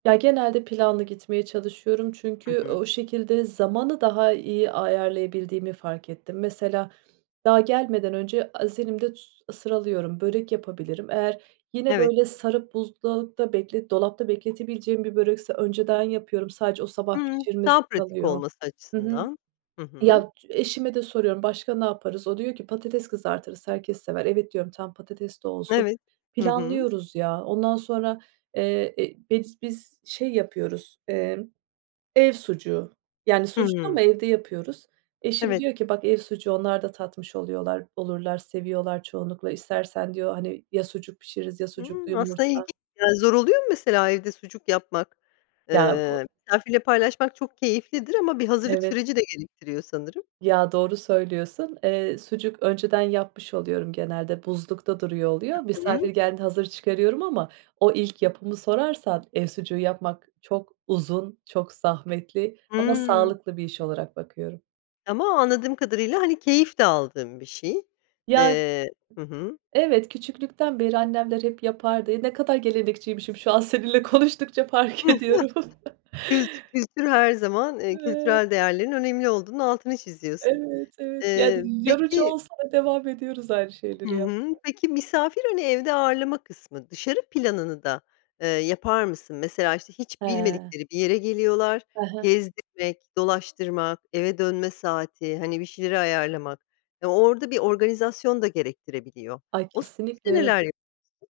Ya, genelde planlı gitmeye çalışıyorum Hı çünkü hı. o şekilde zamanı daha iyi ayarlayabildiğimi fark ettim. Mesela, daha gelmeden önce az elimde s sıralıyorum, börek yapabilirim. Eğer yine Evet. böyle sarıp buzdolapta beklet dolapta bekletebileceğim bir börekse önceden yapıyorum. Sadece o sabah Hıı, daha pişirmesi pratik kalıyor. olması Hı hı. açısından. Hı hı. Ya eşime de soruyorum, "Başka ne yaparız?" O diyor ki: "Patates kızartırız, herkes sever," "Evet." diyorum, "Tamam, patates de olsun," Evet. Hı hı. planlıyoruz, ya. Ondan sonra, eee, eee, biz biz, şey, yapıyoruz, eee, ev sucuğu yani sucuk Hıı. ama evde yapıyoruz. Eşim Evet. diyor ki: "Bak ev sucuğu, onlar da tatmış oluyorlar, olurlar, seviyorlar çoğunlukla istersen." diyor, hani, ya sucuk pişiririz ya Hıı sucuklu aslında ilginç. yumurta. Ya, zor oluyor mu mesela, evde sucuk yapmak? Ya, o Iıı, misafirle paylaşmak çok keyiflidir ama bir hazırlık Evet. süreci de gerektiriyor sanırım. Ya, doğru söylüyorsun, eee, sucuk önceden yapmış oluyorum, genelde buzlukta duruyor oluyor, Hı hı. misafir geldiğinde hazır çıkarıyorum ama o ilk yapımı sorarsan, ev sucuğu yapmak çok uzun, çok zahmetli ama Hıı. sağlıklı bir iş olarak bakıyorum. Ama anladığım kadarıyla, hani, keyif de aldığın bir şey. Ya. Eee hı hı. Evet, küçüklükten beri annemler hep yapardı. Eee, ne kadar gelenekçiymişim, şu an seninle konuştukça fark ediyorum. Kült kültür her zaman, eee, [unintelligible] kültürel değerlerin önemli olduğunun altını çiziyorsun. Evet, evet. Eee, Yani, yorucu peki olsa da devam ediyoruz aynı Hı şeyleri hı. yapmaya. Peki, misafir hani, evde ağırlama kısmı. Dışarı planını da, eee, yapar mısın? Mesela, işte, hiç He. bilmedikleri bir yere geliyorlar, He he. gezdirmek, dolaştırmak, eve dönme saati, hani, bir şeyleri ayarlamak. Eee, orada bir organizasyon da gerektirebiliyor. Ay, O süreçte kesinlikle. neler [unintelligible]